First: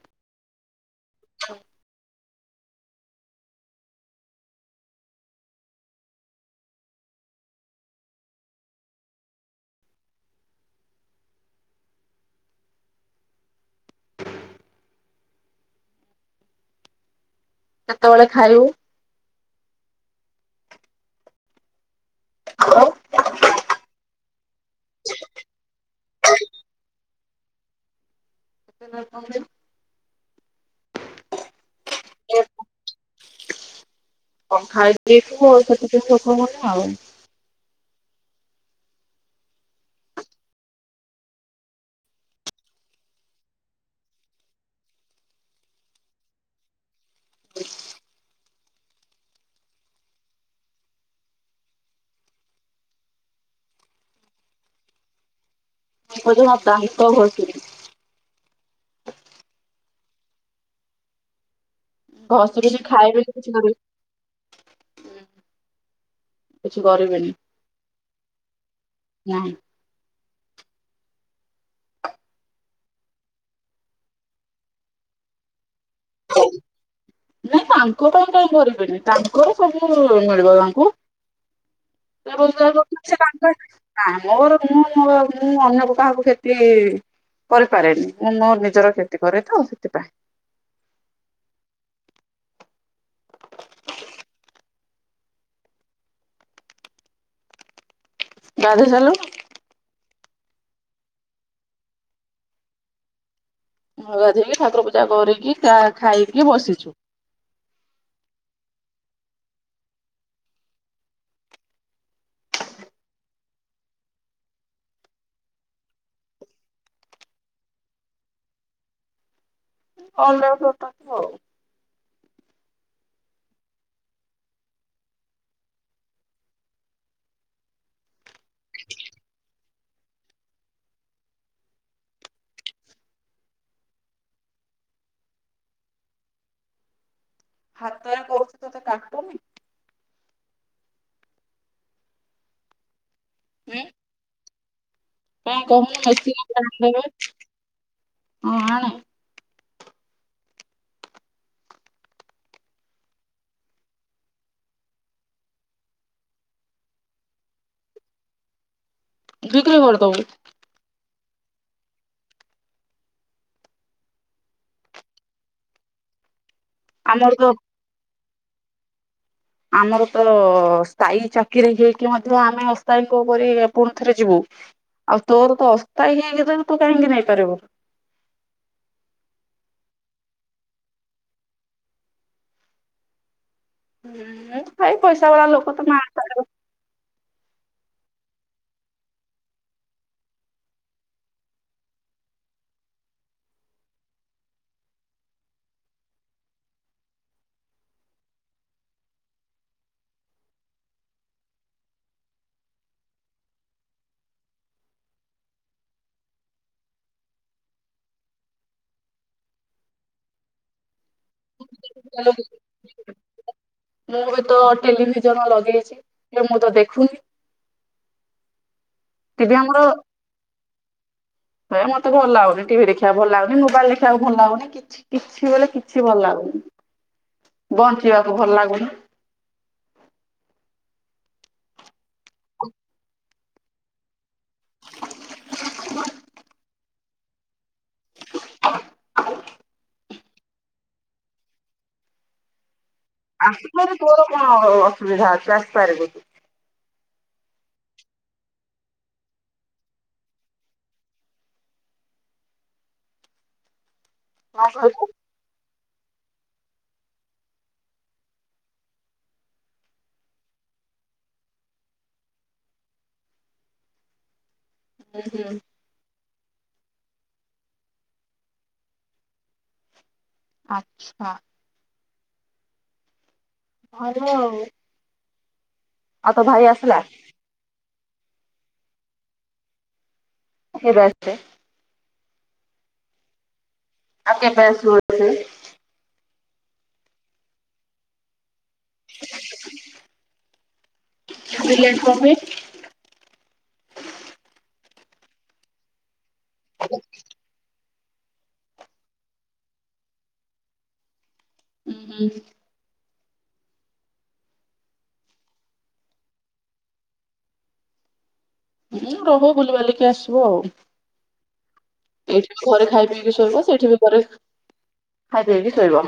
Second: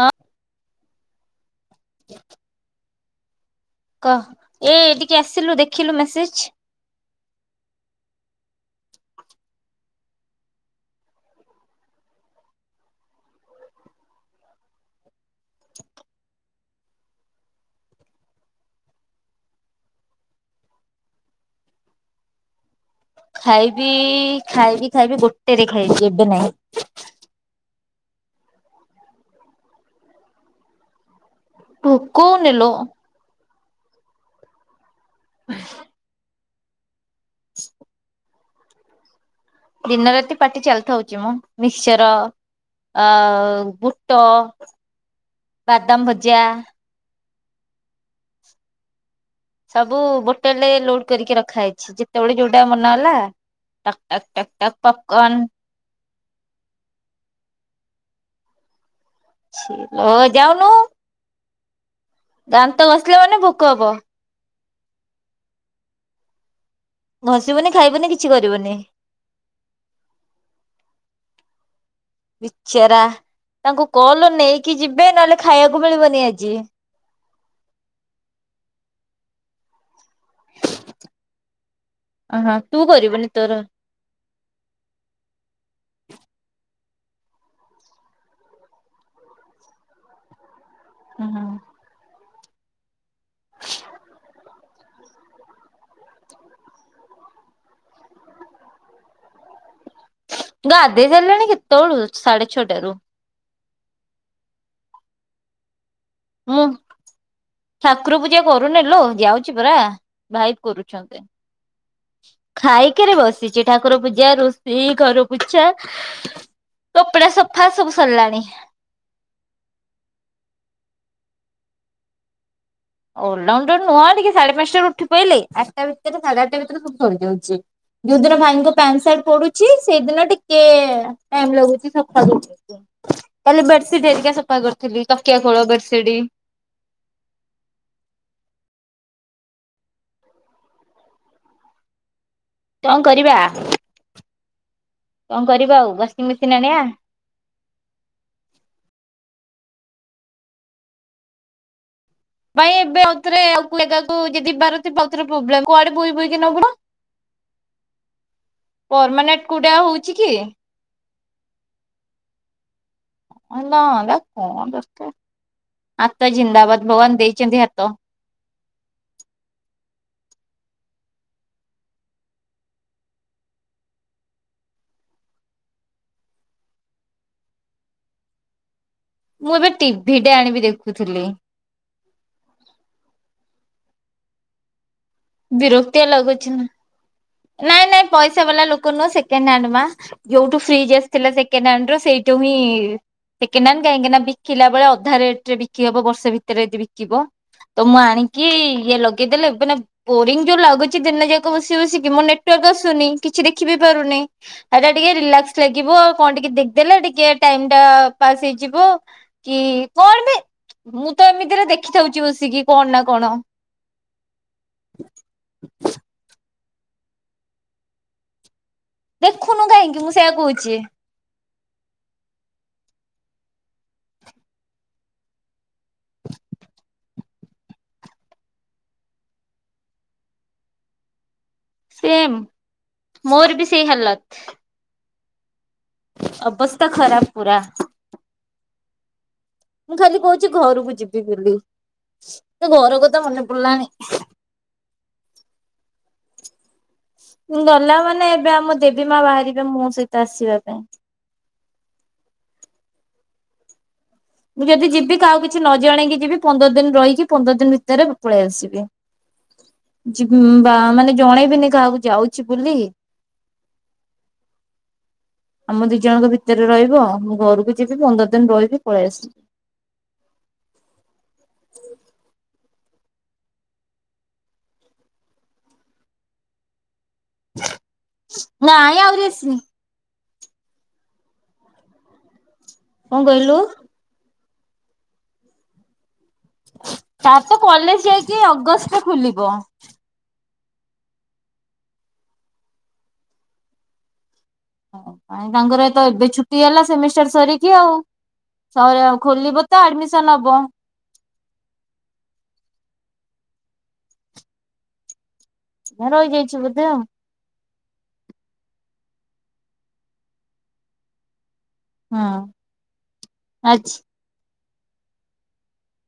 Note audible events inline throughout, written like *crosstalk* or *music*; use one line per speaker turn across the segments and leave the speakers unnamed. ହଁ।
ହଁ।
ଁ କହ ଏ ଟିକେ ଆସିଲୁ ଦେଖିଲୁ ମେସେଜ।
କେତୋବେଳେ ଖାଇବୁ? ହଲୋ।
ଖାଇବି ଖାଇବି ଖାଇବି ଗୋଟେରେ ଖାଇବି ଏବେ ନାଇଁ।
ଏନା କଁ ଖାଇବୁ?
ଭୋକ ହୋଉନି ଲୋ।
କଁ ଖାଇ ଦେଇଥିବୁ ସେଥିପାଇଁ ଭୋକ ହୋଉନି। ହଉ।
ଦିନ ରାତି ପାଟି ଚାଲିଥାଉଛି ମୁଁ ମିକ୍ଚର ଆ ବୁଟ ବାଦାମ ଭଜା।
*inaudible*
ସବୁ ବୋଟେଲରେ ଲୋଡ କରିକି ରଖାହେଇଚି ଯେତେବେଳେ ଯୋଉଟା ମନହଲା ଟକ୍ ଟକ୍ ଟକ୍ ଟକ୍ ପପକନ
ମୁ ଦାନ୍ତ ଘ *inaudible*
ଯାଉନୁ।
ଘଷିବିନି
ଦାନ୍ତ ଘସିଲେ
ଖାଇବିନି
ମାନେ
କିଛି
ଭୋକ
କରିବିନି
ହବ।
କିଛି କରିବିନି
ଘଷିବୁନି ଖାଇବୁନି କିଛି କରିବୁନି। *inaudible*
ନାହିଁ।
ବିଚରା ତାଙ୍କୁ କଲ ନେଇକି ଯିବେ ନହେଲେ ଖାଇବାକୁ ମିଳିବନି ଆଜି।
*inaudible* ନାଇଁ ତାଙ୍କ ପାଇଁ କାଇଁ କରିବେନି ତା *unintelligible* *inaudible* ମିଳିବ ତାଙ୍କୁ
ଅହ ତୁ କରିବୁନି ତୋର
*unintelligible* ମୋର ମୁଁ ମୁଁ ଅନ୍ୟର କାହାକୁ କ୍ଷତି କରିପାରେନି, ମୁଁ ମୋ ନିଜର କ୍ଷତି କରେ ତ ସେଥିପାଇଁ।
*unintelligible*
ଦାଦା ଚାଲୁ
ଗାଧେଇ ସାରିଲିଣି କେତେବେଳୁ ସାଢେ ଛଅଟାରୁ।
ହଧି ଠାକୁର ପୂଜା କରରେ କି ଚା
ହଁ ଠାକୁର ପୂଜା କରୁନିଲୋ। ଯାଉଛି ପରା ଭାଇ କରୁଛନ୍ତି ଖାଇକିରି ବସିଛି ଠାକୁର ପୂଜା, ରୋଷେଇ, ଘର ପୂଛା, କପଡା ସଫା ସବୁ ସରିଲାଣି। *inaudible*
*unintelligible* ହୋଉ।
*unintelligible* ନୁହଁ ଟିକେ ସାଢେ ପାଞ୍ଚଟାରୁ ଉଠି ପଇଲେ ଆଠଟା ଭିତରେ ସାଢ଼େ ଆଠଟା ଭିତରେ ସବୁ ସରିଯାଉଛି, ଯୋଉ ଦିନ ଭାଇଙ୍କ ପ୍ୟାଣ୍ଟ୍ ସାର୍ଟ ପଡୁଛି ସେଇଦିନ ଟିକେ ଟାଇମ୍ ଲାଗୁଛି ସଫା କରିବାକୁ ଆଉ, କାଲି ବେଡସିଟ୍ ହେରିକା ସଫା କରିଥିଲି ତକିଆ ଖୋଳ ବେଡ୍ ସିଡି
ହତାୟା କରୁଛୁ ତତେ କାଟୁନି
*unintelligible* କରିବା ଆ *inaudible*
ହଁ କହୁନୁ ମେଶିନି ଗୋଟେ
ଆଣିବା?
ଆଣିଦେବେ, *inaudible* ହଁ ଆଣ।
ଏବେ ଆଉ ଥରେ ଆଉ ଗୋଟେ ଜାଗାକୁ ଯଦି ବାହାରୁଥିବ ଆଉଗୋଟେ ପ୍ରୋବ୍ଲେମ୍ କୁଆଡେ ବୋହି ବୋହିକି। *unintelligible* ପରମାନେଣ୍ଟ କୋଉ
ବିକ୍ରି
ଆଉ ହୋଉଚି
କରିଦବୁ
କି? *unintelligible* କଣ ବ୍ୟସ୍ତ *unintelligible* ଜିନ୍ଦାବାଦ, ଭଗବାନ
ଆମର ତ
ଦେଇଛନ୍ତି ହାତ। *inaudible*
ଆମର ତ ସ୍ଥାୟୀ ଚାକିରି ହେଇକି ମଧ୍ୟ ଆମେ ଅସ୍ଥାୟୀଙ୍କ ଉପରେ ପୁଣି ଥରେ ଯିବୁ, ଆଉ ତୋର ତ ଅସ୍ଥାୟୀ ହେଇକି ତ ତୁ କାହିଁକି ନେଇପାରିବୁ। *inaudible*
ମୁଁ ଏବେ ଟିଭି ଟେ ଆଣିବି ଦେଖୁଥିଲି। *inaudible*
*unintelligible* ବାଲା ଲୋକ ତମେ
ବିରକ୍ତିଆ
ଆଣିପାରିବ।
ଲାଗୁଚି ନା? ନାଇଁ ନାଇଁ ପଇସା ବାଲା ଲୋକ ନୁହଁ ସେକେଣ୍ଡ ହ୍ୟାଣ୍ଡ ମା ଯୋଉଠୁ ଫ୍ରିଜ୍ ଆସିଥିଲା ସେକେଣ୍ଡ ହ୍ୟାଣ୍ଡ ର ସେଇଠୁ ହିଁ ସେକେଣ୍ଡ ହ୍ୟାଣ୍ଡ କାହିଁକି ନା ବିକିଲା ବେଳେ ଅଧା ରେଟରେ ବିକି ହବ ବର୍ଷ ଭିତରେ ଯଦି ବିକିବ ତ ମୁଁ ଆଣିକି ଇଏ ଲଗେଇଦେଲେ ମାନେ ବୋରିଙ୍ଗ ଯୋଉ ଲାଗୁଚି ଦିନ ଯାକ ବସି ବସିକି ମୋ ନେଟୱାର୍କ ଆସୁନି କିଛି ଦେଖି ବିି ପାରୁନି ଏଟା ଟିକେ ରିଲାକ୍ସ ଲାଗିବ ଆଉ କଣ ଟିକେ ଦେଖିଦେଲେ ଟିକେ ଟାଇମ୍ ଟା ପାସ୍ ହେଇଯିବ କି କଣ ବି ମୁଁ ତ ଏମତି *unintelligible* ଦେଖିଥାାଉଛି ବସିକି କଣ ନା କଣ? *inaudible*
ମୁଁ ବି ତ ଟେଲିଭିଜନ ଲଗେଇଛି ହେଲେ ମୁଁ ତ ଦେଖୁନି। *inaudible* ଟିଭି
ଦେଖୁନୁ
ଆମର
କାହିଁକି ମୁଁ ସେଆ କହୁଛି।
ହେ ମତେ ଭଲ ଲାଗୁନି ଟିଭି ଦେଖିବାକୁ ଭଲ ଲାଗୁନି ମୋବାଇଲ ଦେଖିବାକୁ ଭଲ ଲାଗୁନି କିଛି କିଛି ବୋଲେ କିଛି ଭଲ ଲାଗୁନି ବଞ୍ଚିବାକୁ ଭଲ ଲାଗୁନି
ସେମ୍ ମୋର ବି ସେଇ ହାଲତ୍ ଅବସ୍ଥା ଖରାପ ପୁରା।
*inaudible*
ମୁଁ ଖାଲି କହୁଛି ଘରକୁ ଯିବି ବୋଲି। ତ ଘର କଥା ମନେ ପଡିଲାଣି।
ଆସୁନୁଭାରି ତୋର କଣ ଅସୁବିଧା ଅଛି ଆସିପାରିବୁ।
ଗଲା ମାନେ ଏବେ ଆମ ଦେବୀ ମା ବାହାରିବେ ମୋ ସହିତ ଆସିବା ପାଇଁ। ମୁଁ
କଣ
ଯଦି
କହିଲୁ?
ଯିବି ଆଉ କିଛି ନ ଜଣେଇକି ଯିବି ପନ୍ଦର ଦିନ ରହିକି ପନ୍ଦର ଦିନ ଭିତରେ ପଳେଇ ଆସିବି ଯିବି ବା ମାନେ ଜଣେଇବିନି କାହାକୁ ଯାଉଛି ବୋଲି।
ହୁଁ ହୁଁ।
ଆମ ଦି ଜଣଙ୍କ ଭିତ ଭିତରେ ରହିବ ମୁଁ ଘରକୁ ଯିବି ପନ୍ଦର ଦିନ ରହିବି ପଳେଇ ଆସିବି।
ଆଚ୍ଛା। ଭଲ ଆଉ। ଆଉ ତୋ ଭାଇ ଆସିଲା?
*inaudible* ନାଇଁ ଆହୁରି ଆସି
କେବେ ଆସିବେ?
କଣ କହିଲୁ?
ଆଉ କେବେ ଆସିବ। *unintelligible*
ତାର ତ କଲେଜ ଯାଇକି ଅଗଷ୍ଟ ରେ ଖୋଲିବ।
ଏତେ ଲେଟ କଣ ପାଇଁ?
ନାଇଁ ତାଙ୍କର ତ ଏବେ ଛୁ ଟି ହେଲା ସେମିଷ୍ଟର ସରିକି ଆଉ। *unintelligible* ଖୋଲିବ ତ ଆଡମିସନ ହବ।
ଉଁ ହୁଁ।
ଏ ରହି ଯାଇଚି ବୋଧେ ଆଉ।
ଏଇନେ ରହିବ ବୁଲି ବାଲିକି ଆସିବ ଆଉ।
ହୁଁ
ଏଇଠି ବି ଘରେ ଖାଇ ପିଇକି ଶୋଇବା ସେଇଠି
ଆଚ୍ଛା
ବି ଘରେ ଖାଇ ଦେଇକି ଶୋଇିବ।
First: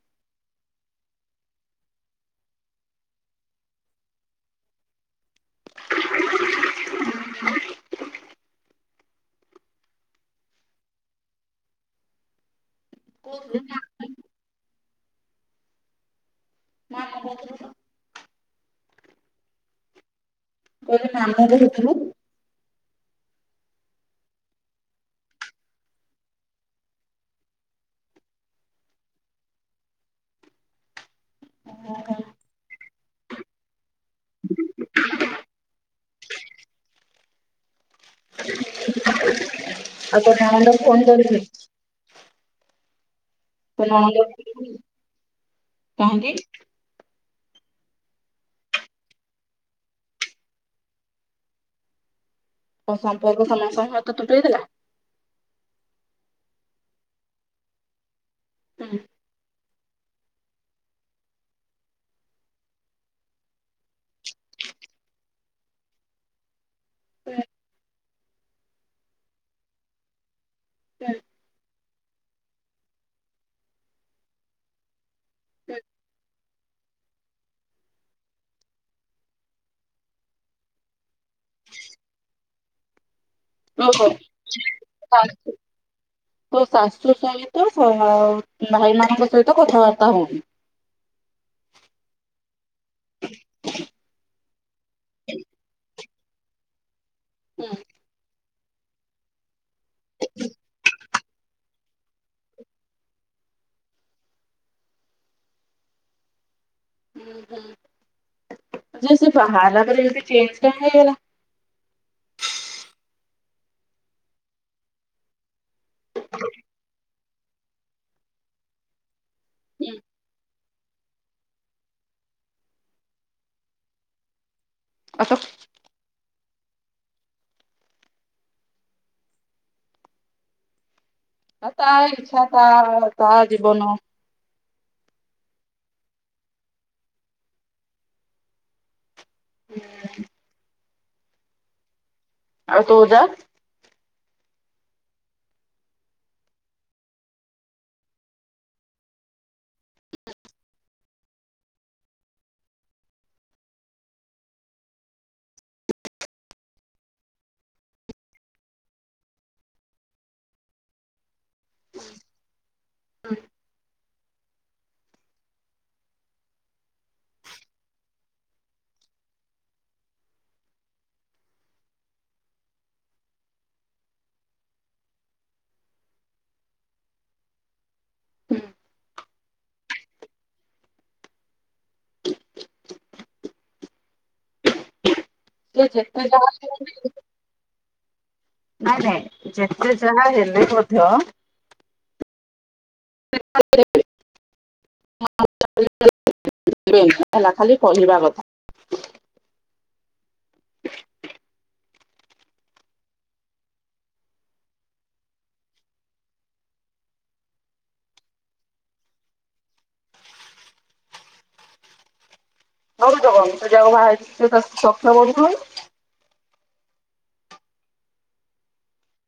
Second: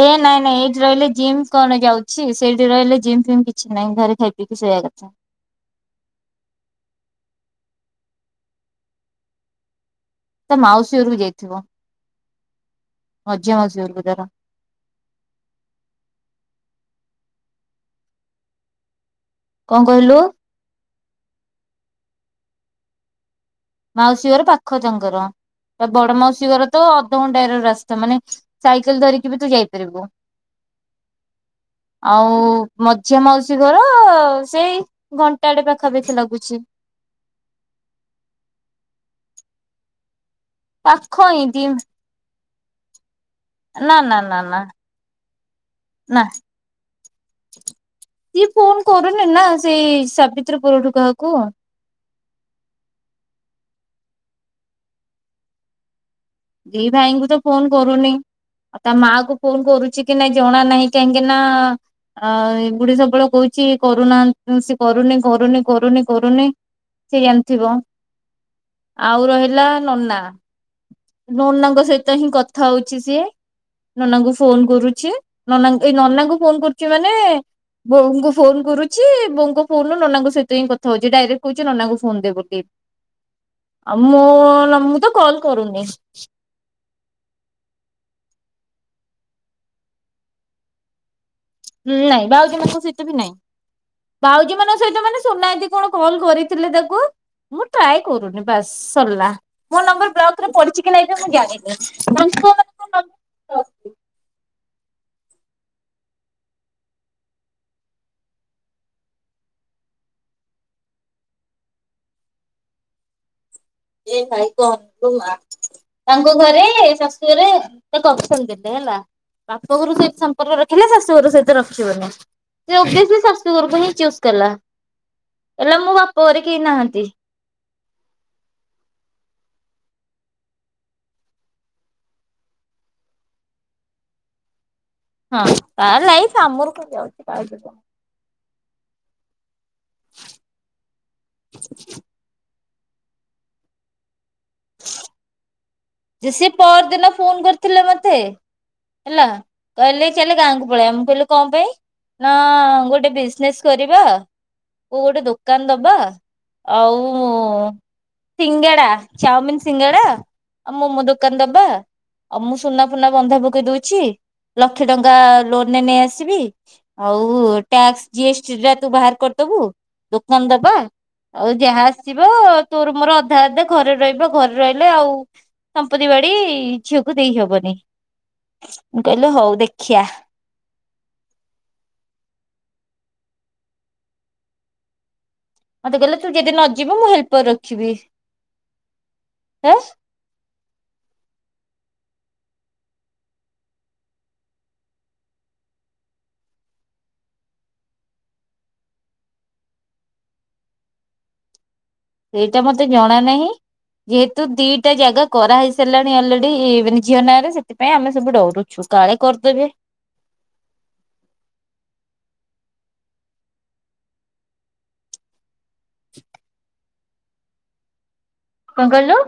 ଏ ନାଇଁ ନାଇଁ ଏଇଠି ରହିଲେ ଜିମ୍ କଣ ଯାଉଛି ସେଇଠି ରହିଲେ ଜିମ୍ ଫିମ କିଛି ନାହିଁ ଘରେ ଖାଇ ପିଇକି ସୋଇବା କଥା। ତା ମାଉସୀ ଘରକୁବଯାଇଥିବ।
କହିଲି
*unintelligible*
ମାମୁଁ
କଣ କହିଲୁ?
କହିଲି ନାମ ଧରିଥିଲୁ।
ମାଉସୀ ଘର ପାଖ ତାଙ୍କର ବଡ ମାଉସୀ ଘର ତ ଅଧଘଣ୍ଟାଏର ରାସ୍ତା ମାନେ ସାଇକେଲ ଧରିକି ବି ତୁ ଯାଇପାରିବୁ। ଆଉ ମଝିଆ ମାଉସୀ ଘର ସେଇ ଘଣ୍ଟାଟେ ପାଖାପାଖି ଲାଗୁଛି।
ଆଉ ତ ନଣନ୍ଦ ଫୋନ
ପାଖ
କରିଥିଲେ?
ହିଁ ଦି
ତୋ
ନା ନା
ନଣନ୍ଦ
ନା ନା ନା
*inaudible* କାହିଁକି?
ସିଏ ଫୋନ୍ କରୁନି ନା ସେଇ ସାବିତ୍ରୀ ପରଠୁ କାହାକୁ।
ଓ ସମ୍ପର୍କ ସମସ୍ତଙ୍କ ହାତରୁ ତୁଟେଇଦେଲା।
ଦି ଭାଇଙ୍କୁ ତ ଫୋନ୍ କରୁନି। ଆ ତା ମାକୁ ଫୋନ୍ କରୁ ଚିକି ନାଇଁ ଜଣା ନାହିଁ କାହିଁକି ନା ଆ, ଏଗୁଡେ ସବୁବେଳେ କହୁଚି, କରୁନାହାନ୍ ଉଁ, ସେ କରୁନି କରୁନି କରୁନି କରୁନି ସିଏ ଜାଣିଥିବ। ଆଉ ରହିଲା ନନା
ହଁ।
ନନାଙ୍କ ସହିତ ହିଁ କଥା ହଉଛି ସିଏ, ନନାଙ୍କୁ ଫୋନ୍ କରୁଛି, ନନାଙ୍କୁ ଏ ନନାଙ୍କୁ ଫୋନ୍ କରୁଚି ମାନେ ବୋଉଙ୍କୁ ଫୋନ୍ କରୁଛି, ବୋଉଙ୍କ ଫୋନ୍ ରୁୁ ନନାଙ୍କ ସହିତ ହିଁ କଥା ହଉଚି, ଡାଇରେକ୍ଟ କହୁଚି ନନାଙ୍କୁ ଫୋନ୍ ଦେ ବୋଲି। ଆଉ
ଓହୋ
ମୁଁ ନା ମୁଁ ତ କଲ୍ କରୁନି।
ତୋ ଶାଶୁ ସହିତ ଫୋନ୍ ଆଉ ଭାଇମାନଙ୍କ ସହିତ କଥାବାର୍ତ୍ତା ହଉନି।
ହୁଁ ନାଇଁ ଭାଉଜ ମାନଙ୍କ ସହିତ ବି ନାଇଁ, ଭାଉଜ ମାନଙ୍କ ସହିତ ମାନେ ସୁନା ଯଦି କଣ କଲ୍ କରିଥିଲେ ତାକୁ ମୁଁ ଟ୍ରାଏ କରୁନି ବାସ୍ ସରିଲା। ମୋ ନମ୍ବର୍ ବ୍ଲକ୍ ରେ ପଢିଚି କି ନାଇଁ ତ ମୁଁ ଜାଣିନି *inaudible*
ନାଇ ସିଏ ବାହାହେଇଗଲା ପରେ ସେ ଚେଞ୍ଜ୍ କାହିଁ ହେଇଗଲା।
ଏ ଭାଇ କଣ କରିଭା ତାଙ୍କ ଘରେ ଶାଶୁ ଘରେ ତାକୁ ଅପସନ୍ ଦେଲେ ହେଲା ବାପ ଘରୁ ସେଇ ସମ୍ପର୍କରେ ହେଲେ ଶାଶୁ ଘର ସହିତ ରଖିବନି, ଯଦି ସିଏ ଶାଶୁ ଘର ପାହିଁ ଚୁସ୍ କଲା।
ଆଉ ତ
ହେଲେ ମୋ ବାପ ପରେ କେହି ନାହାନ୍ତି।
ଏ ତା ଇଚ୍ଛା ତା *unintelligible* ତା ଜୀବନ।
ହଁ ତା ଲାଇଫ୍ ଆମର କଣ ଯାଉଛି ତା ଜୀବନ। *unintelligible* *inaudible*
ଆଉ ତୋ ଯା
*unintelligible* ଯେ ସିଏ ପର ଦିନ ଫୋନ୍ କରିଥିଲେ ମୋତେ, ହେଲା କହିଲେ ଚାଲ ଗାଁକୁ ପଳେଇବା, ମୁଁ କହିଲି କଣ ପାଇଁ, ନା ଗୋଟେ ବିଜନେସ୍ କରିବା କୋଉ ଗୋଟେ ଦୋକାନ ଦବା ଆଉ ସିଙ୍ଗଡ଼ା ଚାଉମିିନ ସିଙ୍ଗଡା ଆଉ ମୋମ ଦୋକାନ ଦ ବା ଆଉ ମୁଁ ସୁନା ଫୁନା ବନ୍ଧା ପକେଇ ଦଉଛି। ଲକ୍ଷେ ଟଙ୍କା ଲୋନ୍ ରେ ନେଇ ଆସିବି, ଆଉ ଟ୍ୟାକ୍ସ ଜି ଏସ ଟି ଟା ତୁ ବାହାର କରିଦବୁ, ଦୋକାନ ଦବା ଆଉ ଯାହା ଆସିବ ତୋର ମୋର ଅଧା ଅଧା ଘରେ ରହିବ ଘରେ ରହିଲେ ଆଉ ସମ୍ପତ୍ତି ବାଡି ଝିଅକୁ ଦେଇ ହବନି ମୁଁ କହିଲି ହଉ ଦେଖିଆ।
ସେ
ମତେ କହିଲେ
ଯେତେ
ତୁ
ଯାହା
ଯଦି ନ
ବି
ଯିବୁ ମୁଁ
ହେଲେ
ହେଲ୍ପର ରଖିବି
*inaudible* ନା ଯାଏ
ହେ
ଯେତେ ଯାହା ହେଲେ ମ ଝିଅ *inaudible* ହେଲା ଖାଲି କହିବା କଥା।
ସେଇଟା ମତେ ଜଣା ନାହିଁ ଯେହେତୁ ଦିଟା ଜାଗା କରାହେଇ ସାରିଲାଣି ଅଲରେଡି ମାନେ ଝିଅ ନାଁରେ ସେଥିପାଇଁ ଆମେ ସବୁ ଡରୁଛୁ କାଳେ କରିଦେବେ।
*unintelligible* ସେ ଯାହାକୁ ବାହା ହେଇଚି ସେ ତାକୁ *unintelligible*
*unintelligible* କଣ କହିଲୁ?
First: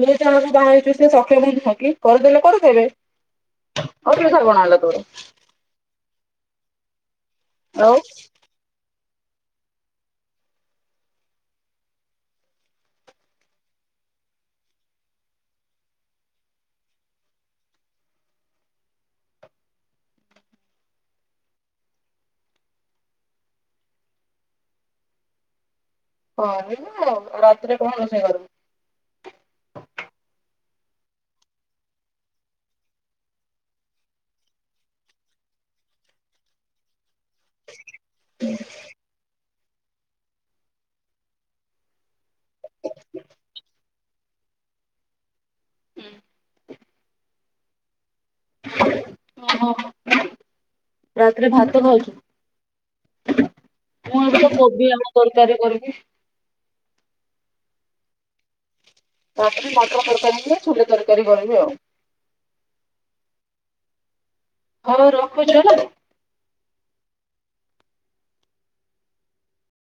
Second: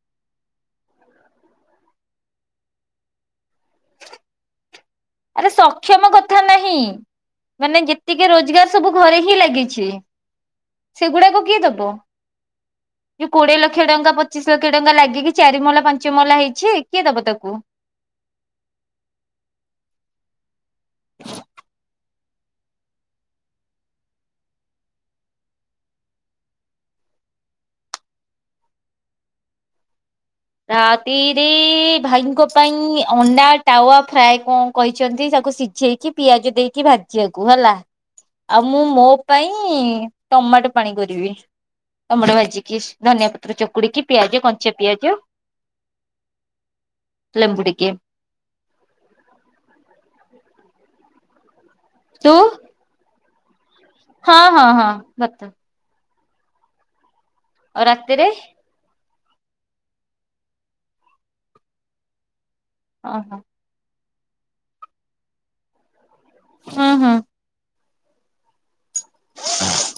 ତୁ ଯାହା କୁ ବାହା ହେଇଚୁ ସେ ସକ୍ଷମ ନୁହଁ କି? କରିଦେଲେ କରିଦେବେ ଅସୁବିଧା କଣ ହେଲା ତୋର?
ଆରେ ସକ୍ଷମ କଥା ନାହିଁ। ମାନେ
ଆଉ
ଯେତିକି ରୋଜଗାର ସବୁ ଘରେ ହିଁ ଲାଗିଛି। ସେଗୁଡାକୁ କିଏ ଦବ ଯଉ କୋଡିଏ ଲକ୍ଷ ଟଙ୍କା ପଚିଶ ଲକ୍ଷ ଟଙ୍କା ଲାଗିକି ଚାରି ମହଲା ପାଞ୍ଚ ମହଲା ହେଇଚି କିଏ ଦବ ତାକୁ? *inaudible*
ହଁ ରାତିରେ କଣ ରସେଇ କର?
ରାତିରେ ଭାଇଙ୍କ ପାଇଁ ଅଣ୍ଡା ତାୱା ଫ୍ରାଏ କଣ କହିଚନ୍ତି ତାକୁ ସିଝେଇକି ପିଆଜ ଦେଇକି ଭାଜ ଜିବାକୁ ହେଲା ଆଉ ମୁଁ ମୋ ପାଇଁ ଟମାଟ ପାଣି କରିବି ଟମାଟ ଭାଜିିକି ଧନିଆ ପତ୍ର ଚକୁଡିକି ପିଆଜ କଞ୍ଚା ପିଆଜ ଲେମ୍ବୁ ଟିକେ
ଓ ହୋ। ରାତରେ ଭାତ ଭାଇକି
ତୁ
ମୁଁ ଏବେ
ହଁ
ତ
ହଁ
କୋବି
ହଁ
ଆଳୁ
ଭାତ
ତରକାରୀ କରିବି।
ଆଉ ରାତିରେ?
ତାପରେ ମଟର ତରକାରୀ ଛୋଲେ ତରକାରୀ କରିବି ଆଉ।
ଅ ହୋ।
ହଉ ରଖୁଚି ହେଲା।
ହଁ ହଁ। *unintelligible*